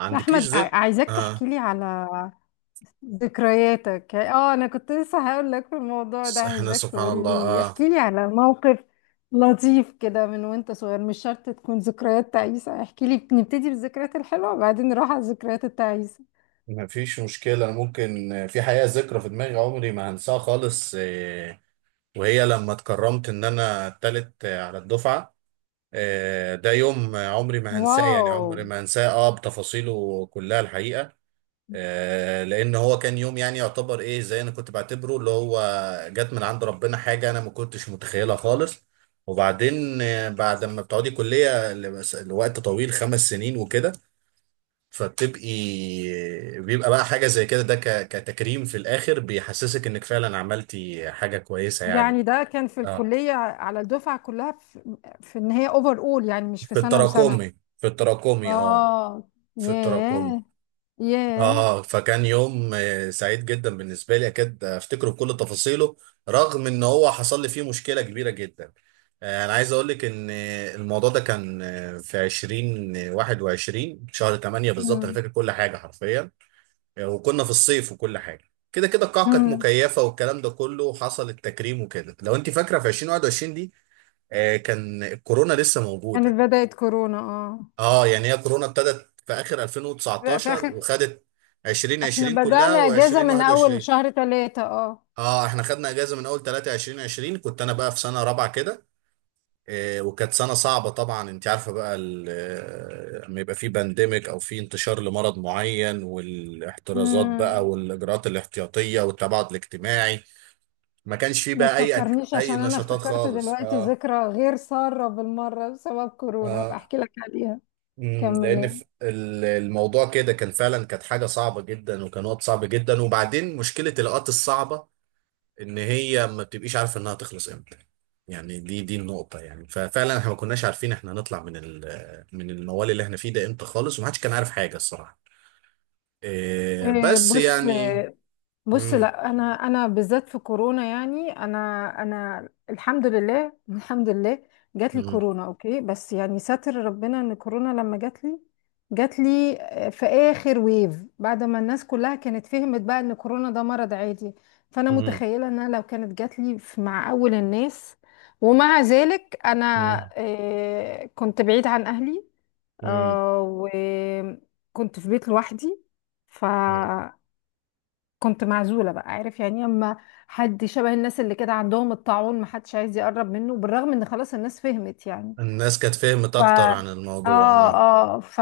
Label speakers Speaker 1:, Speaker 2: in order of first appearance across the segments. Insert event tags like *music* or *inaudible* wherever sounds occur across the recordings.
Speaker 1: عندكيش
Speaker 2: احمد
Speaker 1: ذكر
Speaker 2: عايزاك تحكي
Speaker 1: اه
Speaker 2: لي على ذكرياتك. اه انا كنت لسه هقول لك في الموضوع ده،
Speaker 1: بس احنا
Speaker 2: عايزاك
Speaker 1: سبحان
Speaker 2: تقول
Speaker 1: الله.
Speaker 2: لي،
Speaker 1: اه
Speaker 2: احكي لي على موقف لطيف كده من وانت صغير، مش شرط تكون ذكريات تعيسة. احكي لي، نبتدي بالذكريات الحلوة وبعدين نروح على الذكريات التعيسة.
Speaker 1: مفيش مشكلة، ممكن في حقيقة ذكرى في دماغي عمري ما هنساها خالص، وهي لما اتكرمت ان انا التالت على الدفعة. ده يوم عمري ما هنساه، يعني
Speaker 2: واو.
Speaker 1: عمري ما هنساه بتفاصيله كلها الحقيقة، لان هو كان يوم، يعني يعتبر ايه، زي انا كنت بعتبره اللي هو جت من عند ربنا حاجة انا ما كنتش متخيلها خالص. وبعدين، بعد ما بتقعدي كلية لوقت طويل، 5 سنين وكده، فبتبقي بيبقى بقى حاجة زي كده، كتكريم في الآخر بيحسسك إنك فعلا عملتي حاجة كويسة يعني.
Speaker 2: يعني ده كان في
Speaker 1: اه
Speaker 2: الكلية على الدفعة كلها، في ان هي اوفر اول، يعني مش في
Speaker 1: في
Speaker 2: سنة وسنة.
Speaker 1: التراكمي، في التراكمي اه
Speaker 2: اه.
Speaker 1: في التراكمي
Speaker 2: ياه. ياه.
Speaker 1: اه. فكان يوم سعيد جدا بالنسبة لي، أكيد أفتكره بكل تفاصيله رغم إن هو حصل لي فيه مشكلة كبيرة جدا. أنا عايز أقول لك إن الموضوع ده كان في 2021 شهر 8 بالظبط، أنا
Speaker 2: مم.
Speaker 1: فاكر كل حاجة حرفيا يعني. وكنا في الصيف وكل حاجه كده كده، القاعه كانت
Speaker 2: مم.
Speaker 1: مكيفه والكلام ده كله، وحصل التكريم وكده. لو انت فاكره في 2021 دي كان الكورونا لسه موجوده.
Speaker 2: كانت بدأت كورونا، اه.
Speaker 1: اه، يعني هي كورونا ابتدت في اخر
Speaker 2: لا، في
Speaker 1: 2019
Speaker 2: اخر،
Speaker 1: وخدت
Speaker 2: احنا
Speaker 1: 2020
Speaker 2: بدأنا
Speaker 1: كلها
Speaker 2: اجازة من اول
Speaker 1: و2021.
Speaker 2: شهر ثلاثة. اه.
Speaker 1: اه، احنا خدنا اجازه من اول 3 2020، كنت انا بقى في سنه رابعه كده. وكانت سنة صعبة طبعا، انت عارفة بقى لما يبقى في بانديميك او في انتشار لمرض معين، والاحترازات بقى
Speaker 2: امم.
Speaker 1: والاجراءات الاحتياطية والتباعد الاجتماعي. ما كانش في
Speaker 2: ما
Speaker 1: بقى
Speaker 2: تفكرنيش،
Speaker 1: اي
Speaker 2: عشان انا
Speaker 1: نشاطات
Speaker 2: افتكرت
Speaker 1: خالص
Speaker 2: دلوقتي
Speaker 1: اه.
Speaker 2: ذكرى غير سارة بالمرة بسبب كورونا، هبقى
Speaker 1: اه،
Speaker 2: احكي لك عليها.
Speaker 1: لان
Speaker 2: كملي.
Speaker 1: في الموضوع كده، كان فعلا كانت حاجة صعبة جدا وكان وقت صعب جدا، وبعدين مشكلة الاوقات الصعبة ان هي ما بتبقيش عارفه انها تخلص امتى. يعني دي النقطه يعني. ففعلا احنا ما كناش عارفين احنا هنطلع من من الموال اللي احنا فيه ده امتى خالص، ومحدش كان عارف حاجه الصراحه. إيه، بس
Speaker 2: بص.
Speaker 1: يعني.
Speaker 2: بص،
Speaker 1: مم
Speaker 2: لا انا، انا في كورونا، انا انا الحمد لله *laughs* الحمد لله. جات لي
Speaker 1: مم
Speaker 2: كورونا اوكي، بس يعني ساتر ربنا ان كورونا لما جات لي، جات لي في اخر ويف، بعد ما الناس كلها كانت فهمت بقى ان كورونا ده مرض عادي. فانا
Speaker 1: مم
Speaker 2: متخيله ان انا لو كانت جات لي مع اول الناس. ومع ذلك انا
Speaker 1: مم
Speaker 2: كنت بعيد عن اهلي،
Speaker 1: مم
Speaker 2: آه وكنت في بيت لوحدي.
Speaker 1: مم.
Speaker 2: كنت معزولة بقى، عارف يعني، اما حد شبه الناس اللي كده عندهم الطاعون محدش عايز يقرب منه، بالرغم ان خلاص الناس فهمت يعني.
Speaker 1: الناس كانت فهمت
Speaker 2: ف
Speaker 1: اكتر عن
Speaker 2: اه
Speaker 1: الموضوع اه.
Speaker 2: اه ف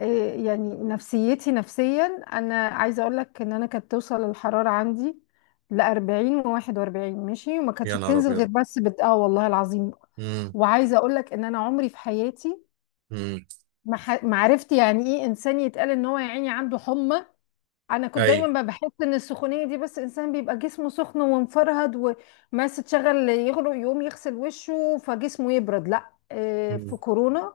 Speaker 2: إيه يعني نفسيتي نفسيا، انا عايزة اقول لك ان انا كانت توصل الحرارة عندي ل 40 و41 ماشي، وما
Speaker 1: يا
Speaker 2: كانتش
Speaker 1: نهار
Speaker 2: بتنزل غير
Speaker 1: ابيض.
Speaker 2: بس بت... والله العظيم.
Speaker 1: مم
Speaker 2: وعايزة اقول لك ان انا عمري في حياتي
Speaker 1: مم
Speaker 2: ما عرفت يعني ايه انسان يتقال ان هو يا عيني عنده حمى. انا كنت
Speaker 1: اي.
Speaker 2: دايما بحس ان السخونيه دي بس انسان بيبقى جسمه سخن ومفرهد، وماس تشغل يغرق يقوم يغسل وشه فجسمه يبرد. لا في
Speaker 1: مم.
Speaker 2: كورونا،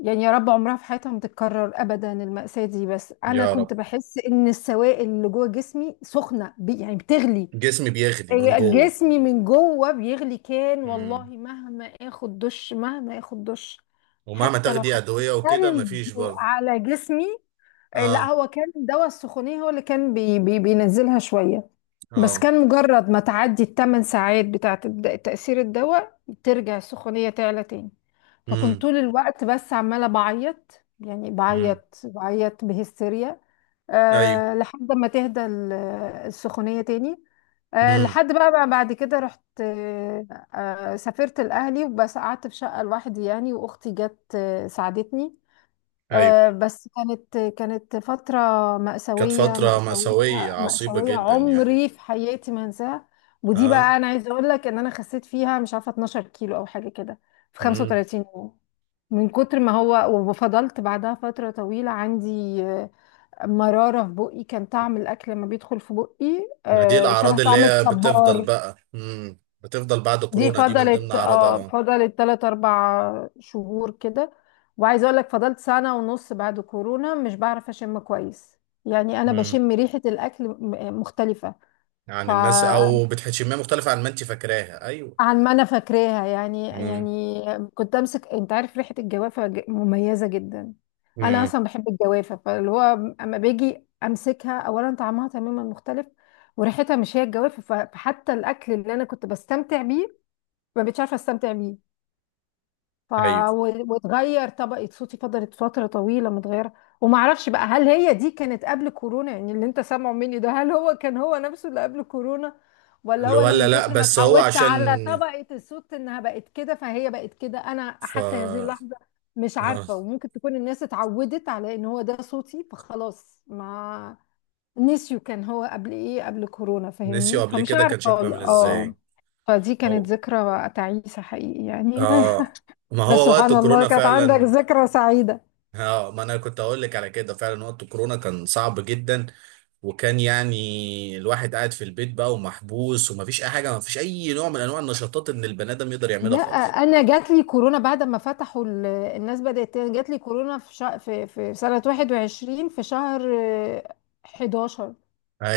Speaker 2: يعني يا رب عمرها في حياتها ما تتكرر ابدا المأساة دي. بس انا
Speaker 1: يا رب،
Speaker 2: كنت بحس ان السوائل اللي جوه جسمي سخنه يعني بتغلي.
Speaker 1: جسمي بيغلي من جوه.
Speaker 2: جسمي من جوه بيغلي كان، والله
Speaker 1: مم.
Speaker 2: مهما اخد دش، مهما اخد دش،
Speaker 1: ومهما
Speaker 2: حتى لو
Speaker 1: تاخدي
Speaker 2: حطيت
Speaker 1: ادويه وكده
Speaker 2: ثلج
Speaker 1: مفيش برضه.
Speaker 2: على جسمي. إيه، لا
Speaker 1: اه.
Speaker 2: هو كان دواء السخونية هو اللي كان بي بي بينزلها شوية، بس
Speaker 1: اه.
Speaker 2: كان مجرد ما تعدي الثمان ساعات بتاعة تأثير الدواء ترجع السخونية تعلى تاني. فكنت
Speaker 1: مم
Speaker 2: طول الوقت بس عمالة بعيط، يعني
Speaker 1: مم
Speaker 2: بعيط بهستيريا،
Speaker 1: ايوه.
Speaker 2: أه، لحد ما تهدى السخونية تاني. أه،
Speaker 1: امم.
Speaker 2: لحد بقى، بعد كده رحت، أه، سافرت الأهلي، وبس قعدت في شقة لوحدي يعني، وأختي جت ساعدتني.
Speaker 1: ايوه،
Speaker 2: بس كانت فترة
Speaker 1: كانت فترة مأساوية عصيبة
Speaker 2: مأساوية،
Speaker 1: جدا يعني.
Speaker 2: عمري في حياتي ما انساها. ودي
Speaker 1: ها.
Speaker 2: بقى انا عايزة اقول لك ان انا خسيت فيها مش عارفة 12 كيلو او حاجة كده في
Speaker 1: امم.
Speaker 2: 35 يوم، من كتر ما هو. وفضلت بعدها فترة طويلة عندي آه، مرارة في بقي. كان طعم الأكل لما بيدخل في بقي
Speaker 1: ما دي
Speaker 2: شبه
Speaker 1: الأعراض اللي
Speaker 2: طعم
Speaker 1: هي بتفضل
Speaker 2: الصبار.
Speaker 1: بقى، امم، بتفضل بعد
Speaker 2: دي ولا
Speaker 1: كورونا دي من ضمن
Speaker 2: فضلت، اه
Speaker 1: أعراضها.
Speaker 2: فضلت تلات أربع شهور كده. وعايزة أقول لك فضلت سنة ونص بعد كورونا مش بعرف أشم كويس. يعني أنا
Speaker 1: امم.
Speaker 2: بشم ريحة الأكل مختلفة، ف
Speaker 1: يعني الناس أو بتحشمها مختلفة عن ما أنت فاكراها، أيوه.
Speaker 2: عن ما أنا فاكراها يعني
Speaker 1: امم.
Speaker 2: يعني. كنت أمسك، أنت عارف ريحة الجوافة مميزة جدا. أنا
Speaker 1: امم.
Speaker 2: أصلا بحب الجوافة، فاللي هو أما باجي أمسكها، أولا طعمها تماما مختلف، وريحتها مش هي الجوافة. فحتى الأكل اللي أنا كنت بستمتع بيه، ما بقتش عارفة أستمتع بيه. ف
Speaker 1: أيوه،
Speaker 2: واتغير طبقة صوتي، فضلت فترة طويلة متغيرة. وما اعرفش بقى هل هي دي كانت قبل كورونا، يعني اللي انت سامعه مني ده هل هو كان هو نفسه اللي قبل كورونا، ولا
Speaker 1: اللي
Speaker 2: هو انا
Speaker 1: ولا
Speaker 2: من
Speaker 1: لا
Speaker 2: كتر ما
Speaker 1: بس هو
Speaker 2: اتعودت
Speaker 1: عشان
Speaker 2: على طبقة الصوت انها بقت كده فهي بقت كده. انا
Speaker 1: ف
Speaker 2: حتى هذه اللحظة مش
Speaker 1: آه.
Speaker 2: عارفة، وممكن تكون الناس اتعودت على ان هو ده صوتي فخلاص ما نسيوا كان هو قبل ايه قبل كورونا،
Speaker 1: نسيوا
Speaker 2: فاهمني،
Speaker 1: قبل
Speaker 2: فمش
Speaker 1: كده كان
Speaker 2: عارفة
Speaker 1: شكله
Speaker 2: والله.
Speaker 1: عامل
Speaker 2: اه.
Speaker 1: إزاي.
Speaker 2: فدي كانت
Speaker 1: هو
Speaker 2: ذكرى تعيسة حقيقي يعني *laughs*
Speaker 1: آه، ما
Speaker 2: بس
Speaker 1: هو وقت
Speaker 2: سبحان الله
Speaker 1: كورونا
Speaker 2: كانت عندك
Speaker 1: فعلا.
Speaker 2: ذكرى سعيدة.
Speaker 1: اه، ما انا كنت اقول لك على كده. فعلا وقت كورونا كان صعب جدا، وكان يعني الواحد قاعد في البيت بقى ومحبوس، ومفيش اي حاجه، مفيش اي نوع من انواع النشاطات ان البني ادم يقدر يعملها
Speaker 2: لا،
Speaker 1: خالص.
Speaker 2: انا جات لي كورونا بعد ما فتحوا الناس بدأت تاني، جات لي كورونا في في سنة 21 في شهر آه، 11.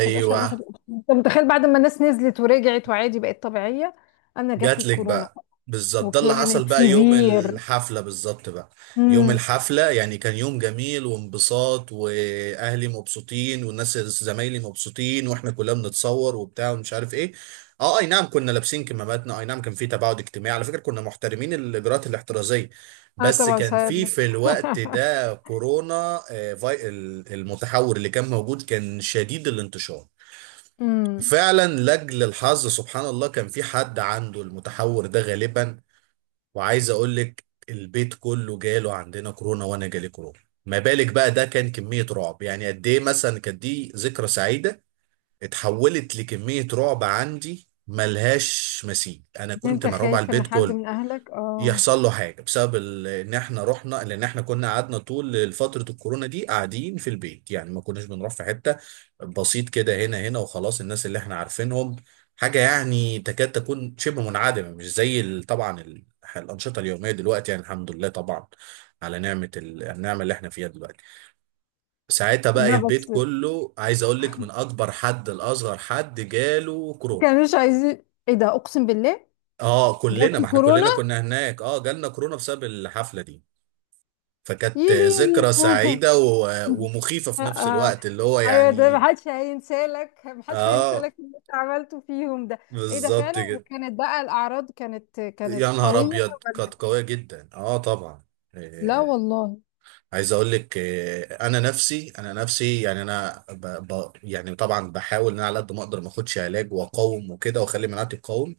Speaker 2: 11 21، انت متخيل؟ بعد ما الناس نزلت ورجعت وعادي بقت طبيعية انا جات لي
Speaker 1: جاتلك
Speaker 2: الكورونا.
Speaker 1: بقى. بالظبط، ده اللي حصل
Speaker 2: وكانت
Speaker 1: بقى يوم
Speaker 2: سيفير.
Speaker 1: الحفلة بالظبط بقى. يوم
Speaker 2: امم.
Speaker 1: الحفلة يعني كان يوم جميل، وانبساط، وأهلي مبسوطين والناس زمايلي مبسوطين، واحنا كلنا بنتصور وبتاع ومش عارف ايه. اه، اي نعم كنا لابسين كماماتنا، اي نعم كان في تباعد اجتماعي، على فكرة كنا محترمين الإجراءات الاحترازية.
Speaker 2: اه
Speaker 1: بس
Speaker 2: طبعا
Speaker 1: كان
Speaker 2: صاير
Speaker 1: في
Speaker 2: له
Speaker 1: في الوقت
Speaker 2: *laughs*
Speaker 1: ده كورونا المتحور اللي كان موجود كان شديد الانتشار.
Speaker 2: امم.
Speaker 1: فعلا لاجل الحظ سبحان الله كان في حد عنده المتحور ده غالبا. وعايز اقول لك البيت كله جاله عندنا كورونا، وانا جالي كورونا. ما بالك بقى، ده كان كمية رعب. يعني قد ايه مثلا كانت دي ذكرى سعيدة اتحولت لكمية رعب عندي ملهاش مثيل. انا كنت
Speaker 2: انت
Speaker 1: مرعوب على
Speaker 2: خايف ان
Speaker 1: البيت
Speaker 2: حد
Speaker 1: كله،
Speaker 2: من اهلك؟ اه.
Speaker 1: يحصل له حاجة بسبب ان احنا رحنا، لان احنا كنا قعدنا طول فترة الكورونا دي قاعدين في البيت، يعني ما كناش بنروح في حتة. بسيط كده، هنا وخلاص الناس اللي احنا عارفينهم، حاجة يعني تكاد تكون شبه منعدمة، مش زي الأنشطة اليومية دلوقتي يعني، الحمد لله طبعا على نعمة النعمة اللي احنا فيها دلوقتي. ساعتها بقى
Speaker 2: لا
Speaker 1: البيت
Speaker 2: بس
Speaker 1: كله، عايز اقول لك، من اكبر حد لاصغر حد جاله كورونا.
Speaker 2: كانوش عايزين ايه ده، اقسم بالله.
Speaker 1: اه كلنا، ما
Speaker 2: جالكوا
Speaker 1: احنا
Speaker 2: كورونا.
Speaker 1: كلنا كنا هناك، اه جالنا كورونا بسبب الحفلة دي. فكانت
Speaker 2: يليمي
Speaker 1: ذكرى سعيدة
Speaker 2: *laughs*
Speaker 1: ومخيفة
Speaker 2: آه.
Speaker 1: في نفس
Speaker 2: آه.
Speaker 1: الوقت اللي هو
Speaker 2: ايوه ده
Speaker 1: يعني.
Speaker 2: محدش هينسالك، محدش
Speaker 1: اه
Speaker 2: هينسالك اللي انت عملته فيهم ده. ايه ده
Speaker 1: بالظبط
Speaker 2: فعلا.
Speaker 1: كده.
Speaker 2: وكانت بقى الاعراض كانت
Speaker 1: يا نهار
Speaker 2: قويه.
Speaker 1: ابيض،
Speaker 2: ولا.
Speaker 1: كانت قوية جدا اه طبعا.
Speaker 2: لا
Speaker 1: آه،
Speaker 2: والله.
Speaker 1: عايز اقول لك انا نفسي يعني، انا ب ب يعني طبعا بحاول ان انا على قد ما اقدر ما اخدش علاج، واقاوم وكده، واخلي مناعتي تقاوم.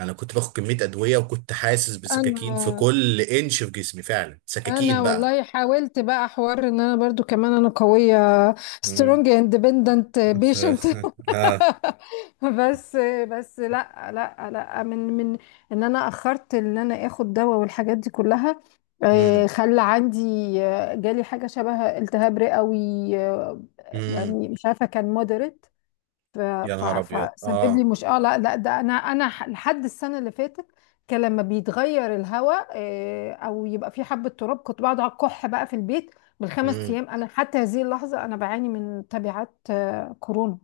Speaker 1: انا كنت باخد كمية ادوية وكنت حاسس بسكاكين في
Speaker 2: انا
Speaker 1: كل انش في جسمي، فعلا سكاكين
Speaker 2: انا
Speaker 1: بقى.
Speaker 2: والله حاولت بقى حوار ان انا برضو كمان انا قويه،
Speaker 1: مم.
Speaker 2: سترونج اندبندنت بيشنت *laughs*
Speaker 1: *laughs* اه.
Speaker 2: بس، بس لا لا لا من من ان انا اخرت ان انا اخد دواء والحاجات دي كلها
Speaker 1: مم.
Speaker 2: خلى عندي جالي حاجه شبه التهاب رئوي آه،
Speaker 1: مم.
Speaker 2: يعني مش عارفه كان مودريت،
Speaker 1: يا نهار ابيض
Speaker 2: فسبب لي
Speaker 1: اه.
Speaker 2: مش اه لا لا ده انا لحد السنه اللي فاتت، كان لما بيتغير الهواء او يبقى في حبه تراب كنت بقعد على الكح بقى في البيت بالخمس
Speaker 1: امم.
Speaker 2: ايام. انا حتى هذه اللحظه انا بعاني من تبعات كورونا.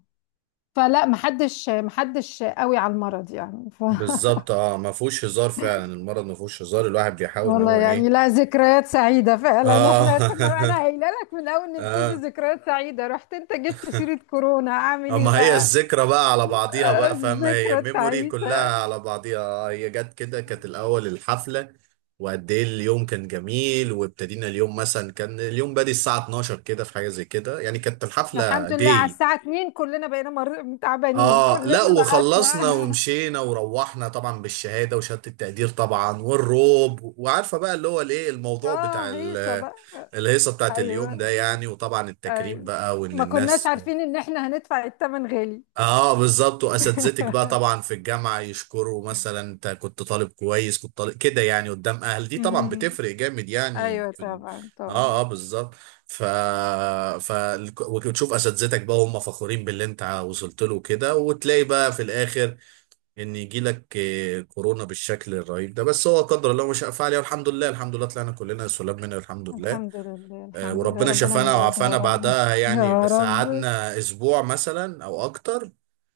Speaker 2: فلا محدش، محدش قوي على المرض يعني *laughs*
Speaker 1: بالظبط اه، ما فيهوش هزار، فعلا المرض ما فيهوش هزار، الواحد بيحاول ان
Speaker 2: والله
Speaker 1: هو ايه.
Speaker 2: يعني لا، ذكريات سعيدة فعلا
Speaker 1: اه
Speaker 2: احنا كنا، انا
Speaker 1: *laughs*
Speaker 2: قايله لك من اول نبتدي
Speaker 1: اه.
Speaker 2: ذكريات سعيدة، رحت انت جبت سيرة كورونا، اعمل ايه
Speaker 1: اما هي
Speaker 2: بقى؟
Speaker 1: الذكرى بقى على بعضيها بقى، فاهمة، هي
Speaker 2: الذكرى
Speaker 1: ميموري كلها
Speaker 2: التعيسة.
Speaker 1: على بعضيها. هي جت كده، كانت الاول الحفلة وقد ايه اليوم كان جميل، وابتدينا اليوم مثلا، كان اليوم بادي الساعة 12 كده، في حاجة زي كده يعني، كانت الحفلة
Speaker 2: الحمد لله، على
Speaker 1: داي.
Speaker 2: الساعة 2 كلنا بقينا تعبانين
Speaker 1: اه
Speaker 2: كلنا
Speaker 1: لا،
Speaker 2: بقى
Speaker 1: وخلصنا
Speaker 2: *laughs*
Speaker 1: ومشينا وروحنا طبعا بالشهاده وشهاده التقدير طبعا والروب، وعارفه بقى اللي هو الايه، الموضوع بتاع
Speaker 2: اه هيصة بقى.
Speaker 1: الهيصه بتاعت اليوم ده
Speaker 2: ايوه.
Speaker 1: يعني، وطبعا التكريم
Speaker 2: ايوه.
Speaker 1: بقى، وان
Speaker 2: ما كناش
Speaker 1: الناس.
Speaker 2: عارفين ان احنا هندفع الثمن غالي
Speaker 1: اه بالظبط، واساتذتك بقى
Speaker 2: *laughs*
Speaker 1: طبعا في الجامعه يشكروا، مثلا انت كنت طالب كويس، كنت طالب كده يعني، قدام اهل دي طبعا
Speaker 2: أمم.
Speaker 1: بتفرق جامد يعني
Speaker 2: ايوه
Speaker 1: في ال...
Speaker 2: طبعا
Speaker 1: اه
Speaker 2: طبعا.
Speaker 1: اه بالظبط. ف ف وتشوف اساتذتك بقى هم فخورين باللي انت وصلت له كده، وتلاقي بقى في الاخر ان يجي لك كورونا بالشكل الرهيب ده. بس هو قدر الله ما شاء فعل، والحمد لله الحمد لله طلعنا كلنا سلام منه الحمد لله.
Speaker 2: الحمد لله الحمد لله،
Speaker 1: وربنا
Speaker 2: ربنا ما
Speaker 1: شفانا
Speaker 2: يعيدها
Speaker 1: وعافانا
Speaker 2: يا رب.
Speaker 1: بعدها يعني،
Speaker 2: يا
Speaker 1: بس
Speaker 2: رب.
Speaker 1: قعدنا اسبوع مثلا او اكتر.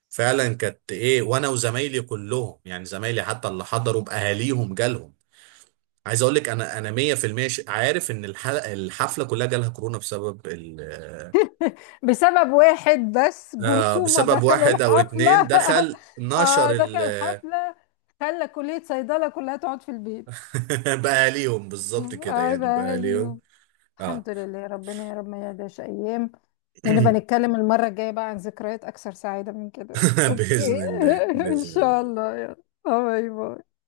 Speaker 1: فعلا كانت ايه، وانا وزمايلي كلهم يعني، زمايلي حتى اللي حضروا باهاليهم جالهم. عايز اقول لك انا 100% عارف ان الحفله كلها جالها كورونا بسبب
Speaker 2: بسبب واحد بس، جرثومة
Speaker 1: بسبب
Speaker 2: دخل
Speaker 1: واحد او
Speaker 2: الحفلة *laughs*
Speaker 1: اتنين دخل نشر
Speaker 2: اه دخل الحفلة، خلى كلية صيدلة كلها تقعد في البيت.
Speaker 1: *laughs* باهاليهم بالظبط كده يعني
Speaker 2: عيبها
Speaker 1: باهاليهم.
Speaker 2: ليهم.
Speaker 1: اه
Speaker 2: الحمد لله، ربنا يا رب ما يعيدهاش أيام. ونبقى
Speaker 1: *coughs*
Speaker 2: نتكلم المرة الجاية بقى عن ذكريات أكثر سعادة من كده،
Speaker 1: *clears throat*
Speaker 2: أوكي؟
Speaker 1: باذن الله
Speaker 2: *laughs* إن
Speaker 1: باذن
Speaker 2: شاء
Speaker 1: الله
Speaker 2: الله، يلا، باي باي.